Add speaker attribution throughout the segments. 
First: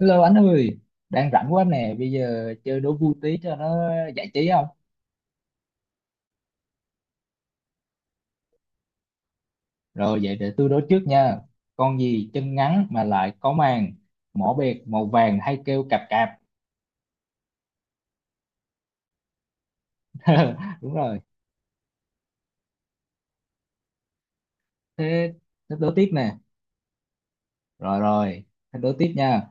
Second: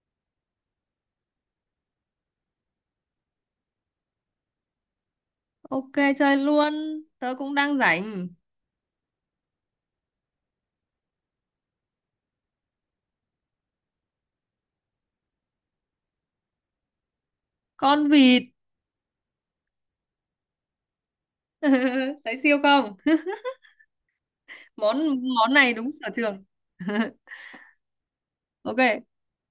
Speaker 1: Hello anh ơi, đang rảnh quá nè, bây giờ chơi đố vui tí cho nó giải trí không?
Speaker 2: Ok, chơi luôn, tớ cũng đang rảnh.
Speaker 1: Rồi vậy để tôi đố trước nha. Con gì chân ngắn mà lại có màng, mỏ bẹt màu vàng hay kêu cạp cạp.
Speaker 2: Con vịt.
Speaker 1: Đúng rồi,
Speaker 2: Thấy siêu không? Món
Speaker 1: thế
Speaker 2: món này
Speaker 1: thế
Speaker 2: đúng
Speaker 1: đố
Speaker 2: sở
Speaker 1: tiếp nè.
Speaker 2: trường.
Speaker 1: Rồi rồi,
Speaker 2: Ok,
Speaker 1: thế đố tiếp nha.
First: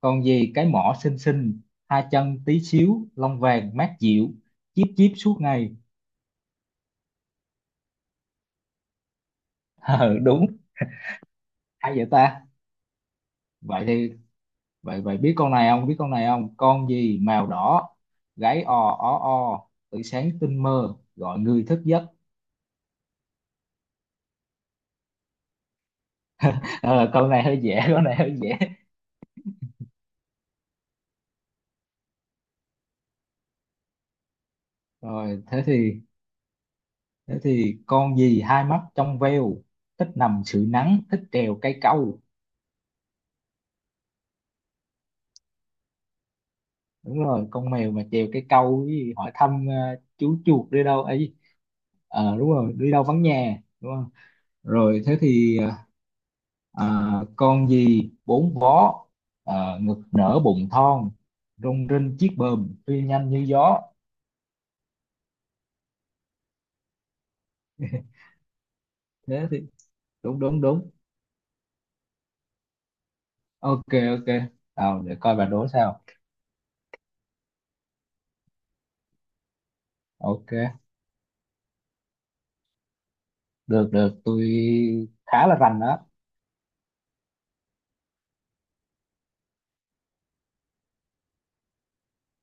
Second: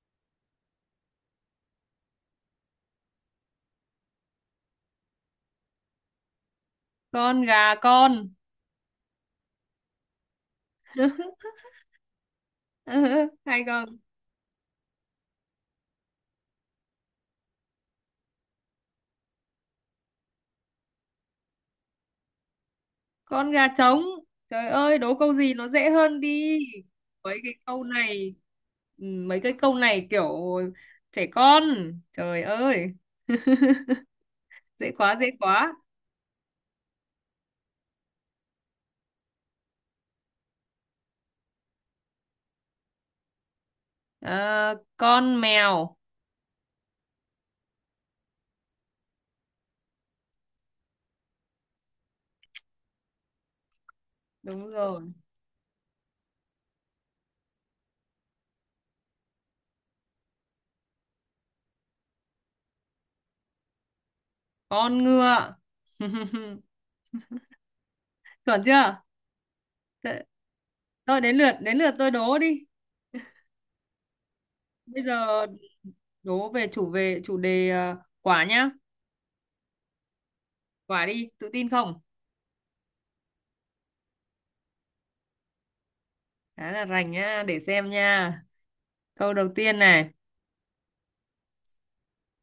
Speaker 1: Con gì cái mỏ xinh xinh, hai chân tí xíu, lông vàng mát dịu, chíp chíp suốt ngày.
Speaker 2: con gà con.
Speaker 1: Ờ, đúng, hay vậy ta?
Speaker 2: Hay
Speaker 1: Vậy
Speaker 2: không?
Speaker 1: thì vậy vậy biết con này không, con gì màu đỏ, gáy ò ó o, tự sáng tinh mơ gọi người thức giấc.
Speaker 2: Con gà trống. Trời ơi, đố câu gì nó dễ hơn đi.
Speaker 1: Ờ, con
Speaker 2: Mấy
Speaker 1: này
Speaker 2: cái
Speaker 1: hơi dễ
Speaker 2: câu
Speaker 1: con này hơi
Speaker 2: này,
Speaker 1: dễ
Speaker 2: ừ, mấy cái câu này kiểu trẻ con. Trời ơi. Dễ quá, dễ
Speaker 1: Rồi, thế
Speaker 2: quá.
Speaker 1: thì thế thì con gì hai mắt trong veo, thích nằm sưởi nắng, thích trèo cây câu?
Speaker 2: Ờ, con mèo.
Speaker 1: Đúng rồi, con mèo mà trèo cây câu với hỏi thăm chú chuột đi đâu ấy. Ờ, đúng rồi, đi đâu vắng nhà, đúng không?
Speaker 2: Đúng
Speaker 1: Rồi,
Speaker 2: rồi.
Speaker 1: thế thì, à, con gì bốn vó, ngực nở bụng thon, rung rinh chiếc bờm, phi nhanh như gió.
Speaker 2: Con ngựa. Chuẩn chưa?
Speaker 1: Thế thì đúng, đúng, đúng.
Speaker 2: Thôi, đến lượt tôi đố đi.
Speaker 1: Ok, ok,
Speaker 2: Bây
Speaker 1: nào để coi
Speaker 2: giờ
Speaker 1: bà đố sao.
Speaker 2: đố về chủ đề, quả nhá.
Speaker 1: Ok,
Speaker 2: Quả đi, tự tin không?
Speaker 1: được, được, tôi khá là rành đó.
Speaker 2: Khá là rành nhá, để xem nha. Câu đầu tiên này,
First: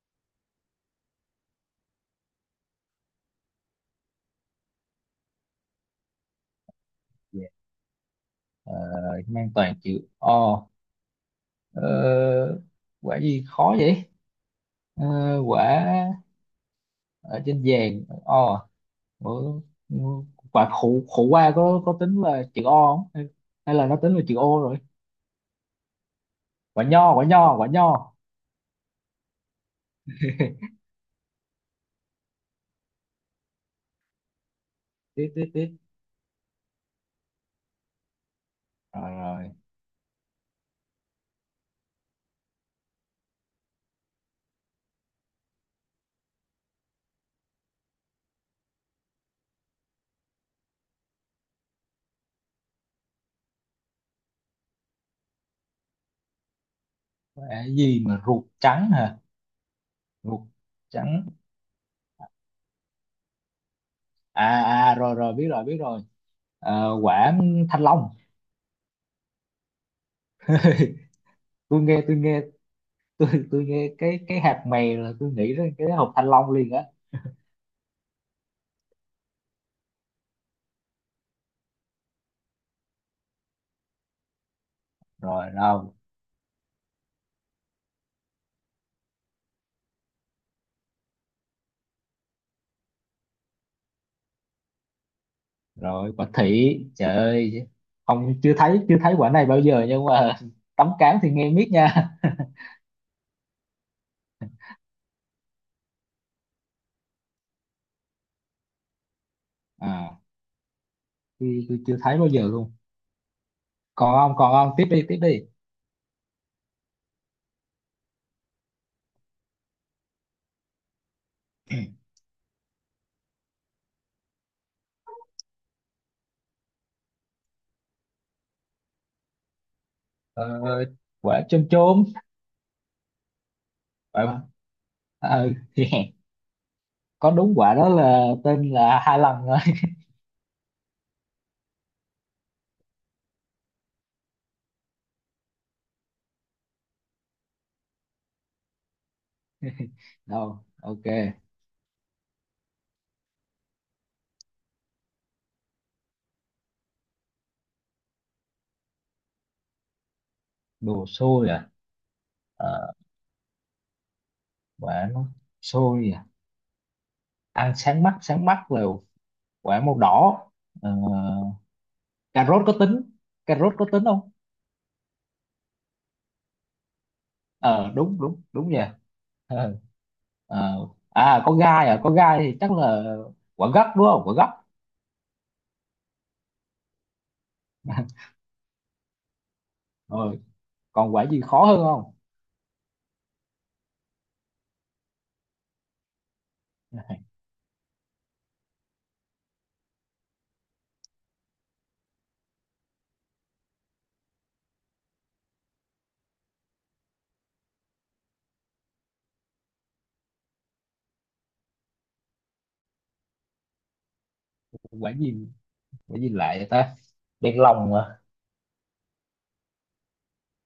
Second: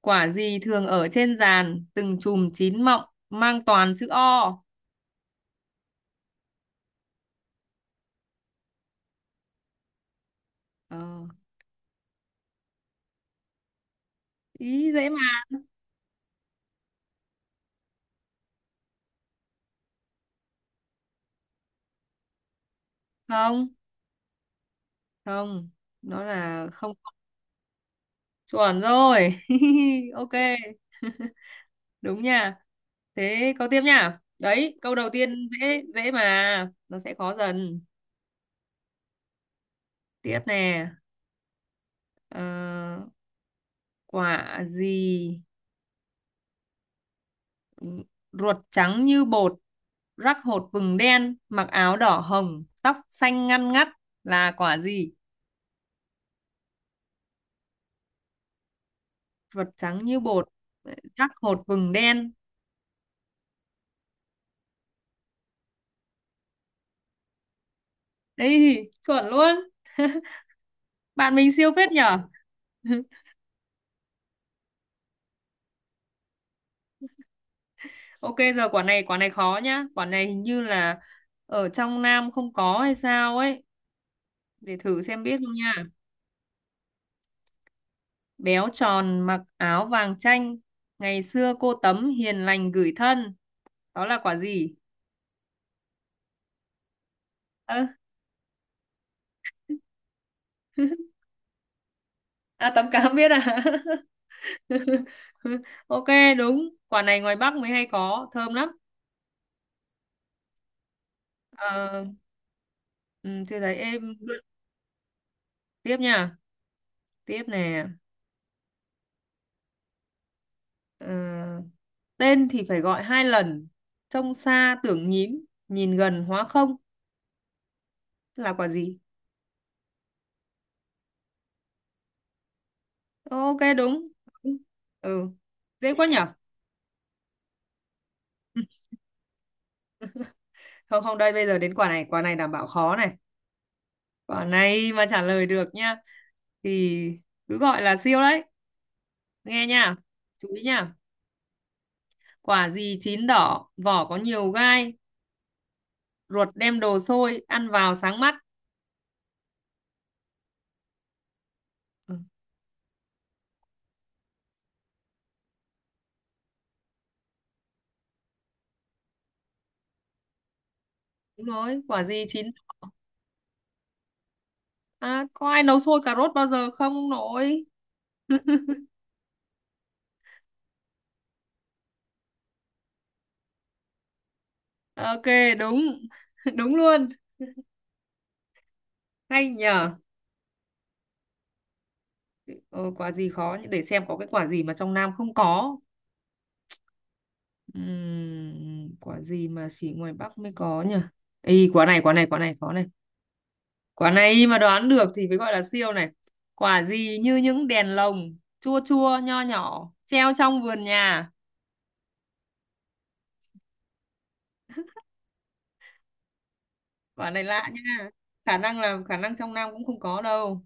Speaker 2: quả gì thường ở trên giàn, từng chùm chín mọng, mang toàn chữ O.
Speaker 1: Dạ. Ờ, mang toàn chữ O.
Speaker 2: Ờ,
Speaker 1: Ờ, quả gì khó vậy?
Speaker 2: Ý dễ
Speaker 1: Ờ,
Speaker 2: mà.
Speaker 1: quả ở trên vàng O. Ờ, quả khổ khổ qua có tính là chữ O không, hay
Speaker 2: Không,
Speaker 1: hay là nó tính là chữ O rồi?
Speaker 2: không, nó là
Speaker 1: Quả
Speaker 2: không
Speaker 1: nho, quả nho, quả nho.
Speaker 2: chuẩn rồi. Ok, đúng nha. Thế câu tiếp nha. Đấy, câu đầu
Speaker 1: Tiếp,
Speaker 2: tiên
Speaker 1: tiếp, tiếp.
Speaker 2: dễ dễ mà, nó sẽ khó dần.
Speaker 1: Rồi rồi.
Speaker 2: Tiếp nè. Ờ, Quả gì ruột trắng như bột, rắc hột vừng đen, mặc áo đỏ hồng, tóc xanh ngăn ngắt, là quả gì?
Speaker 1: Cái gì mà ruột trắng hả?
Speaker 2: Ruột trắng như
Speaker 1: Ruột
Speaker 2: bột,
Speaker 1: trắng.
Speaker 2: rắc hột vừng đen.
Speaker 1: À, à, rồi rồi, biết rồi, biết rồi. Ờ, quả thanh long.
Speaker 2: Ấy, chuẩn luôn. Bạn mình siêu
Speaker 1: Tôi
Speaker 2: phết
Speaker 1: nghe, tôi
Speaker 2: nhở.
Speaker 1: nghe. Tôi nghe cái hạt mè là tôi nghĩ đến cái hộp thanh long liền á.
Speaker 2: Ok, giờ quả này khó nhá. Quả này hình như là ở trong Nam không có hay sao ấy, để thử xem biết
Speaker 1: Rồi,
Speaker 2: không nha.
Speaker 1: đâu?
Speaker 2: Béo tròn mặc áo vàng chanh, ngày xưa cô Tấm hiền lành gửi thân, đó là quả gì?
Speaker 1: Rồi quả thị, trời ơi.
Speaker 2: Ơ,
Speaker 1: Không, chưa thấy quả này bao giờ, nhưng mà tấm cám thì nghe miết nha.
Speaker 2: à, Tấm Cám biết à? Ok, đúng. Quả này ngoài Bắc mới hay có, thơm lắm.
Speaker 1: À, tôi chưa
Speaker 2: Ờ,
Speaker 1: thấy bao giờ luôn.
Speaker 2: ừ, chưa thấy
Speaker 1: Còn
Speaker 2: em.
Speaker 1: không, còn không? Tiếp đi, tiếp đi.
Speaker 2: Tiếp nha, tiếp nè. Ờ, tên thì phải gọi hai lần, trông xa tưởng nhím, nhìn gần hóa không, là quả gì?
Speaker 1: ờ, Quả chôm chôm.
Speaker 2: Ok, đúng.
Speaker 1: Quả,
Speaker 2: Ừ,
Speaker 1: ừ thì.
Speaker 2: dễ quá nhở.
Speaker 1: Có, đúng, quả đó là tên là hai lần rồi.
Speaker 2: Không, không, đây bây giờ đến quả này. Quả này đảm bảo khó này. Quả này mà trả lời được nhá thì cứ gọi là siêu đấy. Nghe nha, chú ý
Speaker 1: Đâu,
Speaker 2: nha.
Speaker 1: ok.
Speaker 2: Quả gì chín đỏ, vỏ có nhiều gai, ruột đem đồ sôi, ăn vào sáng mắt.
Speaker 1: Đồ xôi à?
Speaker 2: Ừ,
Speaker 1: Ờ, quả nó xôi à? Ăn sáng mắt, sáng mắt là quả màu đỏ. ờ,
Speaker 2: đúng rồi, quả gì
Speaker 1: Cà
Speaker 2: chín...
Speaker 1: rốt có tính, cà rốt có tính không?
Speaker 2: À, có ai nấu sôi cà rốt bao giờ không nội?
Speaker 1: Ờ, đúng, đúng, đúng vậy. Ờ, ờ. À, có gai à, có gai thì chắc là quả gấc, đúng không, quả gấc?
Speaker 2: Ok, đúng. Đúng luôn. Hay nhờ.
Speaker 1: Rồi, còn quả gì khó hơn không?
Speaker 2: Ờ, quả gì khó nhỉ? Để xem có cái quả gì mà trong Nam không có. Quả gì mà chỉ ngoài Bắc mới có nhỉ? Ý, quả này khó này. Quả này mà đoán được thì mới gọi là siêu này. Quả gì như những đèn lồng, chua chua, nho nhỏ, treo trong vườn nhà.
Speaker 1: quả gì quả gì lại vậy ta?
Speaker 2: Quả này
Speaker 1: Đèn
Speaker 2: lạ
Speaker 1: lồng
Speaker 2: nha.
Speaker 1: à?
Speaker 2: Khả năng trong Nam cũng không có đâu.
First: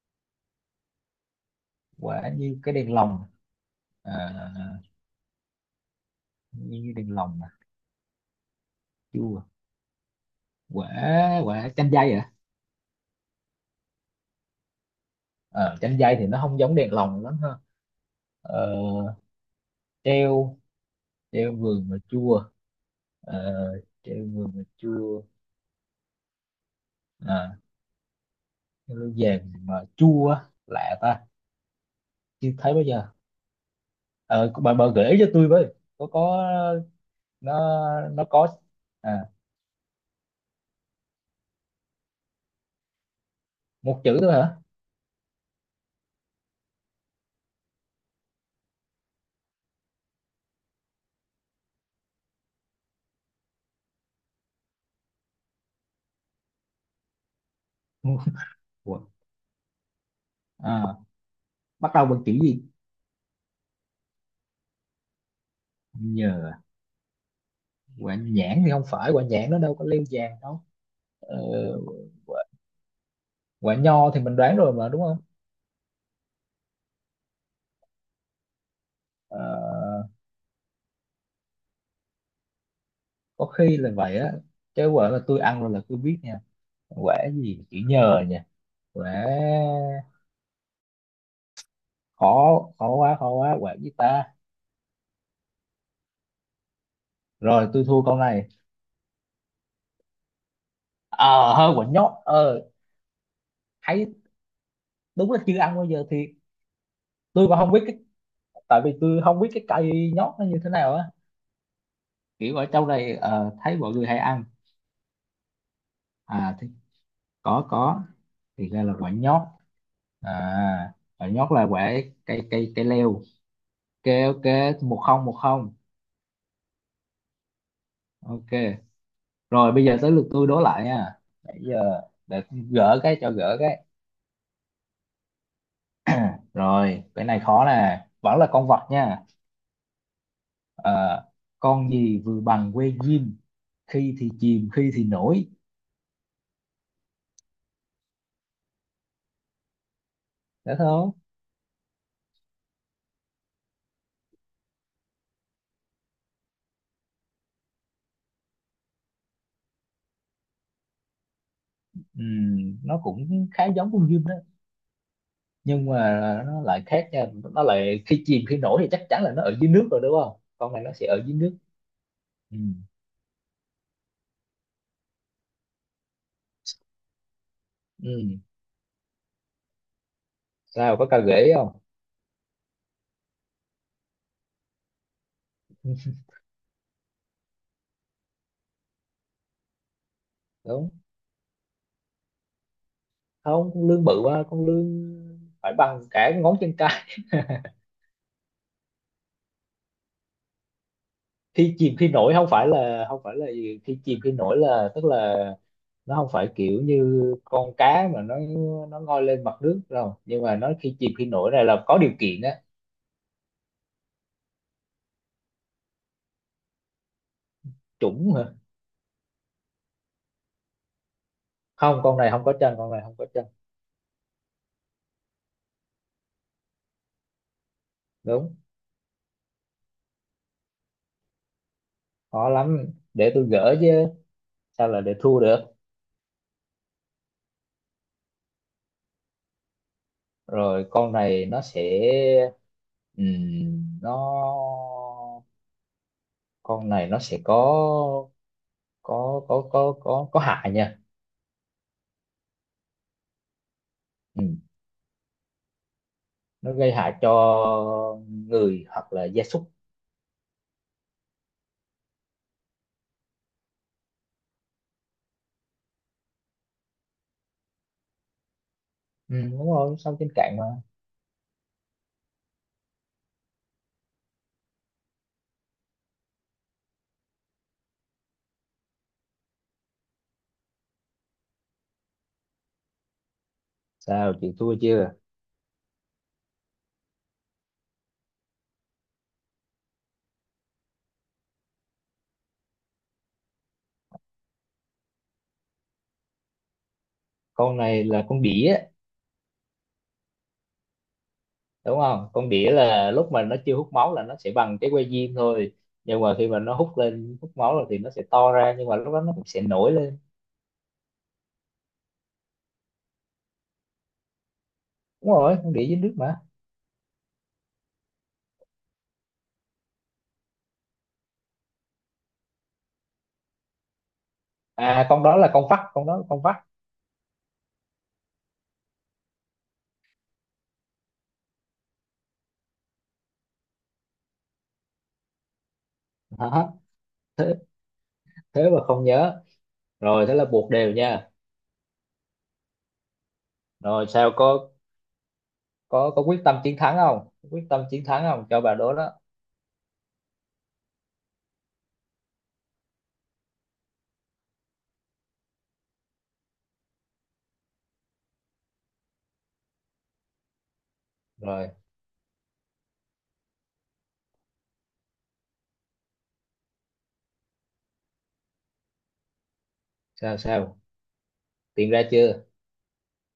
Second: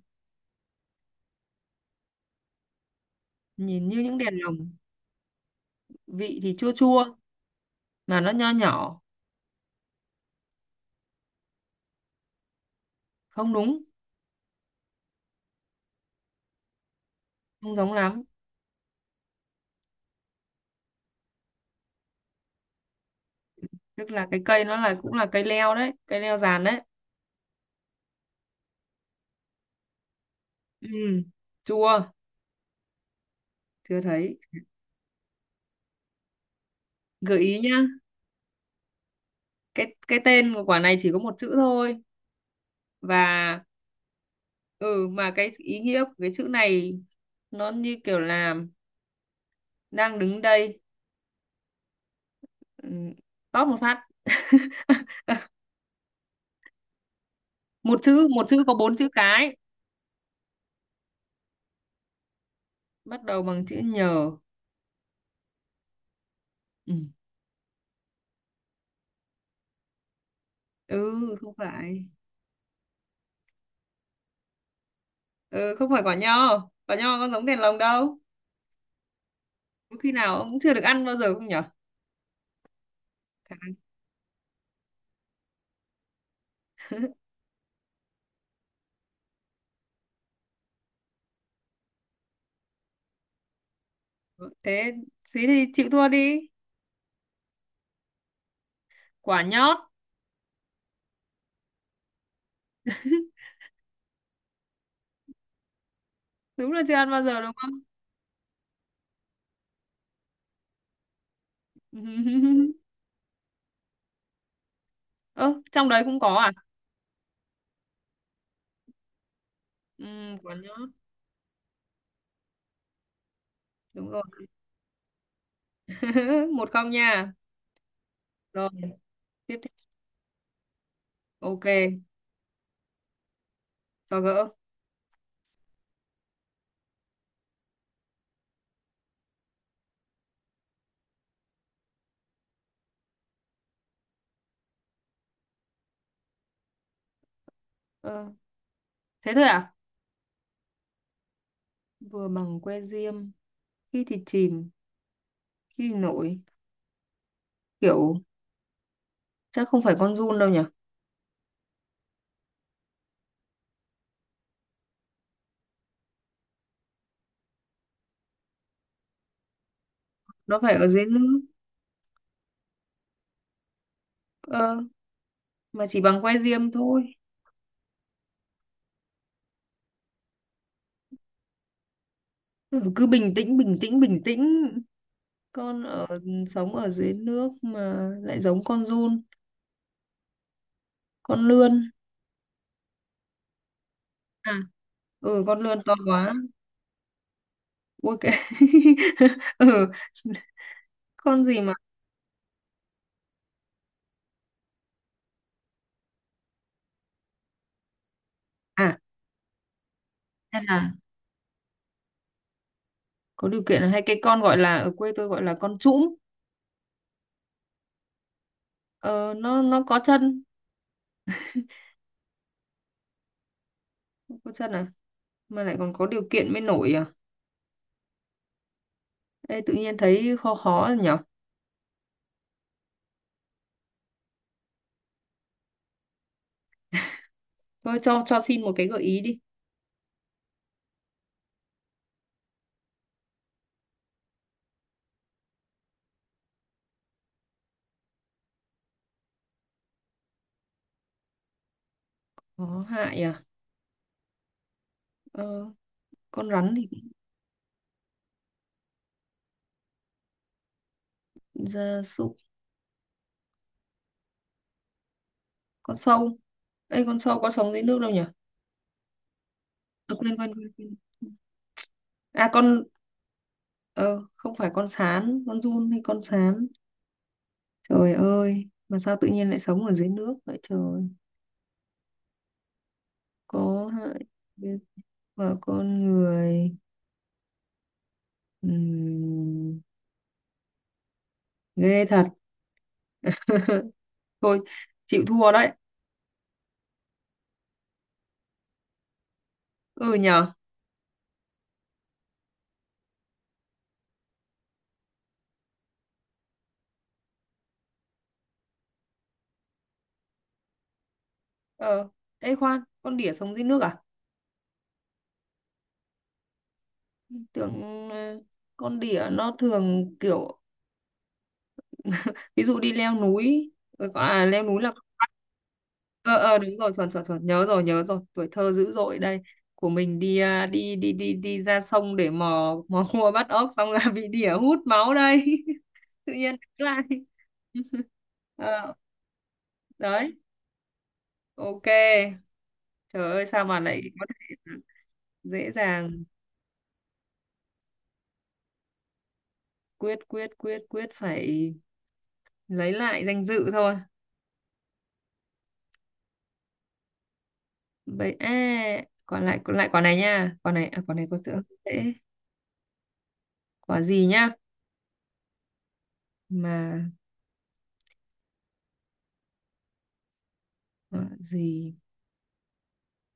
Speaker 1: Quả như cái đèn lồng.
Speaker 2: Nhìn như
Speaker 1: À,
Speaker 2: những đèn lồng, vị thì chua
Speaker 1: như cái
Speaker 2: chua,
Speaker 1: đèn lồng à?
Speaker 2: mà nó nho nhỏ.
Speaker 1: Chưa à? Quả quả chanh dây à?
Speaker 2: Không đúng,
Speaker 1: Ờ, chanh dây thì nó không giống đèn lồng lắm ha.
Speaker 2: không giống lắm.
Speaker 1: Ờ, treo treo vườn mà chua. Ờ,
Speaker 2: Tức
Speaker 1: treo
Speaker 2: là cái
Speaker 1: vườn mà
Speaker 2: cây nó là cũng
Speaker 1: chua.
Speaker 2: là cây leo đấy, cây leo giàn đấy.
Speaker 1: À, treo vàng mà chua á.
Speaker 2: Ừ,
Speaker 1: Lạ ta.
Speaker 2: chua,
Speaker 1: Chưa thấy bao giờ.
Speaker 2: chưa thấy.
Speaker 1: Ờ, bà gợi ý cho tôi với, có.
Speaker 2: Gợi ý nhá.
Speaker 1: nó nó có. À,
Speaker 2: Cái tên của quả này chỉ có một chữ thôi, và
Speaker 1: một chữ thôi hả?
Speaker 2: ừ, mà cái ý nghĩa của cái chữ này nó như kiểu là đang đứng đây, ừ, tóp một phát. Một chữ có bốn
Speaker 1: Quả,
Speaker 2: chữ cái,
Speaker 1: à, bắt đầu bằng chữ gì?
Speaker 2: bắt đầu bằng chữ nhờ.
Speaker 1: Nhờ à.
Speaker 2: Ừ,
Speaker 1: Quả nhãn thì không phải, quả nhãn nó đâu có leo vàng đâu.
Speaker 2: ừ
Speaker 1: Ờ,
Speaker 2: không phải.
Speaker 1: quả, quả nho thì mình đoán rồi mà, đúng không?
Speaker 2: Ừ, không phải quả nho, quả nho có giống đèn lồng đâu.
Speaker 1: Ờ,
Speaker 2: Có khi nào ông cũng chưa được ăn bao giờ không nhở?
Speaker 1: có
Speaker 2: Khả năng.
Speaker 1: khi là vậy á. Chứ quả là tôi ăn rồi là tôi biết nha. Quả gì chữ nhờ nha? Quả, khó khó quá, khó quá, quả gì ta?
Speaker 2: Thế, thế thì chịu thua đi.
Speaker 1: Rồi, tôi thua câu này.
Speaker 2: Quả nhót.
Speaker 1: Ờ, hơi quả nhót ờ Thấy đúng là chưa ăn bao giờ thì
Speaker 2: Đúng là chưa ăn bao giờ
Speaker 1: tôi
Speaker 2: đúng
Speaker 1: còn
Speaker 2: không?
Speaker 1: không biết cái, tại vì tôi không biết cái cây nhót nó như thế nào á. Kiểu ở trong này thấy mọi người hay ăn.
Speaker 2: Ơ trong đấy cũng có
Speaker 1: À
Speaker 2: à?
Speaker 1: thì có, có. Thì ra là quả nhót.
Speaker 2: Ừ, quả nhót,
Speaker 1: À, quả nhót là quả cây cây cây leo.
Speaker 2: đúng
Speaker 1: Ok,
Speaker 2: rồi.
Speaker 1: ok, 1-0, 1-0.
Speaker 2: Một không nha.
Speaker 1: Ok.
Speaker 2: Rồi, tiếp theo.
Speaker 1: Rồi bây giờ tới lượt tôi đố lại nha. Nãy
Speaker 2: Ok,
Speaker 1: giờ để gỡ cái, cho gỡ cái.
Speaker 2: có gỡ.
Speaker 1: Rồi, cái này khó nè, vẫn là con vật nha. Ờ, con gì vừa bằng que diêm, khi thì chìm, khi thì nổi.
Speaker 2: Ờ, thế thôi à?
Speaker 1: Đã thấy không?
Speaker 2: Vừa bằng que diêm, khi thì chìm, khi thì nổi. Kiểu chắc không phải con giun đâu nhỉ?
Speaker 1: Nó cũng khá giống con diêm đó, nhưng mà nó lại khác nha. Nó lại khi chìm khi nổi thì chắc chắn là nó ở dưới nước rồi, đúng không?
Speaker 2: Nó
Speaker 1: Con
Speaker 2: phải
Speaker 1: này
Speaker 2: ở
Speaker 1: nó
Speaker 2: dưới
Speaker 1: sẽ ở dưới
Speaker 2: nước.
Speaker 1: nước. Ừm,
Speaker 2: Ờ, mà chỉ bằng que diêm thôi.
Speaker 1: ừm. Sao có cao ghế không?
Speaker 2: Ừ, cứ bình tĩnh. Con ở Sống ở dưới nước mà lại giống con giun,
Speaker 1: Đúng.
Speaker 2: con lươn.
Speaker 1: Không, con lươn bự quá,
Speaker 2: À,
Speaker 1: con lươn
Speaker 2: ừ con
Speaker 1: phải
Speaker 2: lươn to
Speaker 1: bằng cả
Speaker 2: quá.
Speaker 1: ngón chân.
Speaker 2: Ui cái. Ừ, con gì mà
Speaker 1: Thi chìm khi nổi không phải là gì. Thi chìm khi nổi là, tức là nó không phải kiểu như con cá mà
Speaker 2: à,
Speaker 1: nó ngoi lên mặt nước đâu, nhưng mà
Speaker 2: hay
Speaker 1: nó
Speaker 2: là
Speaker 1: khi chìm khi nổi này là có điều kiện á.
Speaker 2: có điều kiện, là hay cái con gọi là ở quê tôi gọi là con trũm.
Speaker 1: Chủng hả?
Speaker 2: Ờ, nó có chân.
Speaker 1: Không, con này không có chân,
Speaker 2: Có chân à? Mà lại còn có điều kiện mới nổi à?
Speaker 1: đúng.
Speaker 2: Ê, tự nhiên thấy khó khó rồi nhở?
Speaker 1: Khó lắm, để tôi gỡ chứ, sao là để thua được.
Speaker 2: Thôi, cho xin một cái gợi ý đi.
Speaker 1: Rồi, con này nó sẽ, nó, con này nó sẽ có hại nha.
Speaker 2: Có hại à?
Speaker 1: Ừ,
Speaker 2: Ờ, con
Speaker 1: nó
Speaker 2: rắn thì
Speaker 1: gây hại cho người hoặc là gia súc.
Speaker 2: gia súc, con sâu. Ê, con sâu có sống dưới nước đâu nhở?
Speaker 1: Ừ, đúng rồi,
Speaker 2: À,
Speaker 1: sống trên
Speaker 2: quên, quên,
Speaker 1: cạn mà.
Speaker 2: quên, quên. À, con, ờ, không phải con sán, con giun hay con sán. Trời ơi, mà sao tự nhiên lại sống ở dưới nước vậy trời? Có hại
Speaker 1: Sao, chị thua chưa?
Speaker 2: và con người. Ừm, ghê thật. Thôi, chịu thua đấy.
Speaker 1: Con này là con đỉa,
Speaker 2: Ừ nhở?
Speaker 1: đúng không, con đỉa là lúc mà nó chưa hút máu là nó sẽ bằng cái que diêm thôi, nhưng mà khi mà nó hút lên hút máu rồi thì nó sẽ to ra, nhưng mà lúc đó nó cũng sẽ nổi lên.
Speaker 2: Ờ, ê khoan, con đỉa sống dưới nước à?
Speaker 1: Đúng rồi, con đỉa dưới nước mà.
Speaker 2: Tưởng ờ, con đỉa nó thường kiểu ví dụ đi leo núi, ờ, à leo núi là
Speaker 1: À, con đó là con vắt,
Speaker 2: ờ ờ đúng rồi, chuẩn chuẩn chuẩn, nhớ rồi, tuổi thơ dữ dội đây. Của mình đi à, đi đi đi đi ra sông để mò mò cua bắt ốc, xong là bị đỉa hút máu đây. Tự nhiên
Speaker 1: đó,
Speaker 2: đứng lại.
Speaker 1: thế thế mà
Speaker 2: Ờ,
Speaker 1: không nhớ. Rồi, thế
Speaker 2: đấy,
Speaker 1: là buộc đều nha.
Speaker 2: ok. Trời ơi sao mà lại
Speaker 1: Rồi,
Speaker 2: có
Speaker 1: sao,
Speaker 2: thể
Speaker 1: có
Speaker 2: dễ
Speaker 1: có có
Speaker 2: dàng.
Speaker 1: quyết tâm chiến thắng không quyết tâm chiến thắng không cho bà đố đó?
Speaker 2: Quyết quyết quyết quyết phải lấy lại danh dự thôi. Vậy à, còn lại quả này nha. Quả này, à, quả này có sự hơi
Speaker 1: Rồi,
Speaker 2: dễ. Quả gì nhá mà,
Speaker 1: sao sao
Speaker 2: quả
Speaker 1: tìm
Speaker 2: gì,
Speaker 1: ra chưa?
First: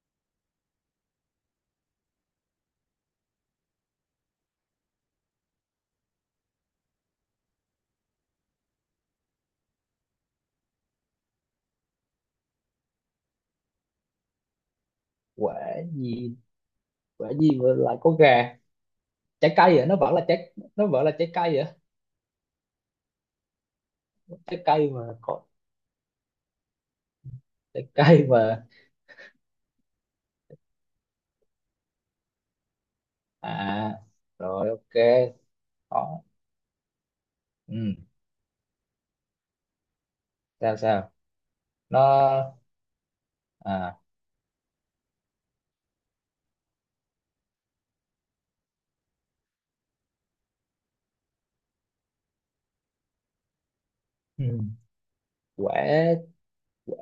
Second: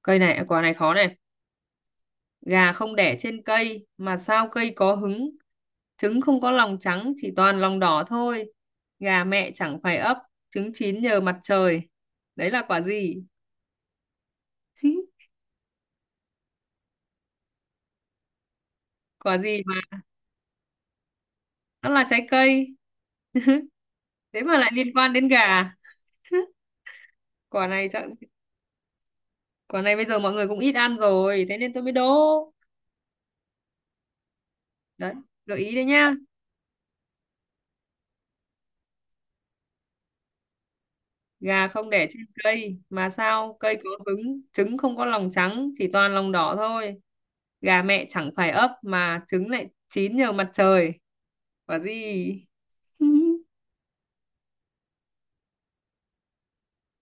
Speaker 2: cây này, à, quả này khó này. Gà không đẻ trên cây mà sao cây có hứng, trứng không có lòng trắng chỉ toàn lòng đỏ thôi, gà mẹ chẳng phải ấp, trứng chín nhờ mặt trời, đấy là quả gì?
Speaker 1: Quả nhiên, quả nhiên mà lại có gà.
Speaker 2: Quả
Speaker 1: Trái
Speaker 2: gì mà
Speaker 1: cây vậy, nó vẫn là trái cây vậy.
Speaker 2: nó là trái cây, thế mà
Speaker 1: Trái
Speaker 2: lại
Speaker 1: cây
Speaker 2: liên
Speaker 1: mà
Speaker 2: quan đến
Speaker 1: có,
Speaker 2: gà. quả này
Speaker 1: trái
Speaker 2: chắc-
Speaker 1: cây mà.
Speaker 2: Quả này bây giờ mọi người cũng ít ăn rồi, thế nên tôi mới đố
Speaker 1: À, rồi, ok.
Speaker 2: đấy. Gợi ý đấy nhá.
Speaker 1: Đó. Ừ. Sao, sao.
Speaker 2: Gà không đẻ trên
Speaker 1: Nó,
Speaker 2: cây mà sao cây có
Speaker 1: à.
Speaker 2: cứng, trứng không có lòng trắng chỉ toàn lòng đỏ thôi, gà mẹ chẳng phải ấp, mà trứng lại chín nhờ mặt trời, quả gì?
Speaker 1: Ừ. quả quả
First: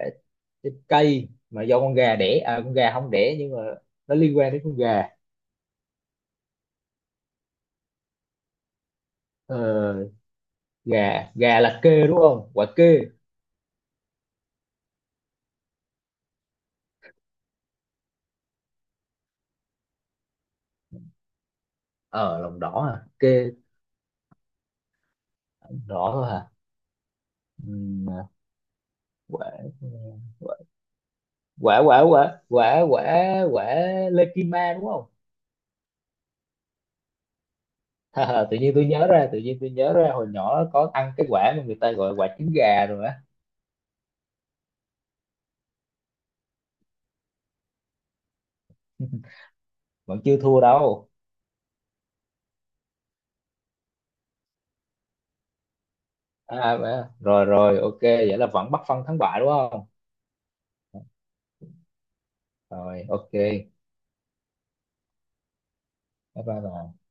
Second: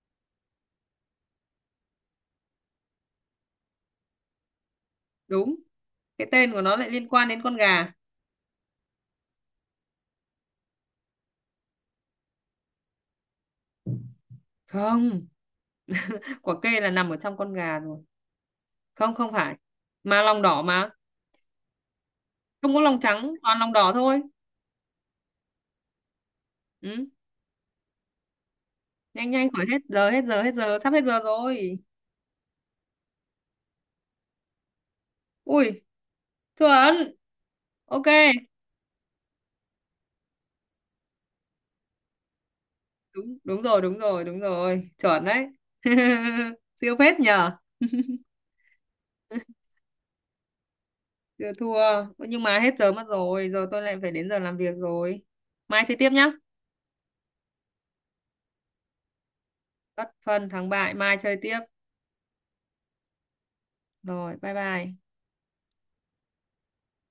Speaker 1: trái cây mà do con gà đẻ à? Con gà không đẻ nhưng mà nó liên quan đến con gà.
Speaker 2: Đúng, cái tên của nó lại liên quan đến con gà.
Speaker 1: Ờ, gà gà là kê, đúng không, quả kê?
Speaker 2: Không, quả kê là nằm ở trong con gà rồi, không không phải, mà lòng đỏ mà,
Speaker 1: Ờ, lòng
Speaker 2: không có
Speaker 1: đỏ
Speaker 2: lòng
Speaker 1: à,
Speaker 2: trắng
Speaker 1: kê.
Speaker 2: toàn lòng đỏ thôi.
Speaker 1: Đỏ thôi hả?
Speaker 2: Ừ.
Speaker 1: Ừ,
Speaker 2: Nhanh nhanh
Speaker 1: quả
Speaker 2: khỏi hết giờ, hết giờ, sắp hết giờ rồi.
Speaker 1: quả quả quả quả quả quả Lekima đúng không?
Speaker 2: Ui, chuẩn. Ok,
Speaker 1: Hờ, tự nhiên tôi nhớ ra tự nhiên tôi nhớ ra hồi nhỏ có ăn cái quả mà người ta gọi quả trứng gà rồi á.
Speaker 2: đúng, đúng rồi đúng rồi, chuẩn đấy. Siêu phết nhờ.
Speaker 1: Vẫn chưa thua đâu.
Speaker 2: Chưa thua. Nhưng mà hết giờ mất rồi, giờ tôi lại phải đến giờ làm việc rồi, mai chơi tiếp nhá.
Speaker 1: À, à, rồi rồi, ok, vậy là vẫn bắt phân thắng bại, đúng không?
Speaker 2: Bất phân thắng bại, mai chơi tiếp.
Speaker 1: Rồi, ok, bye.
Speaker 2: Rồi, bye bye.
Speaker 1: Bye bà.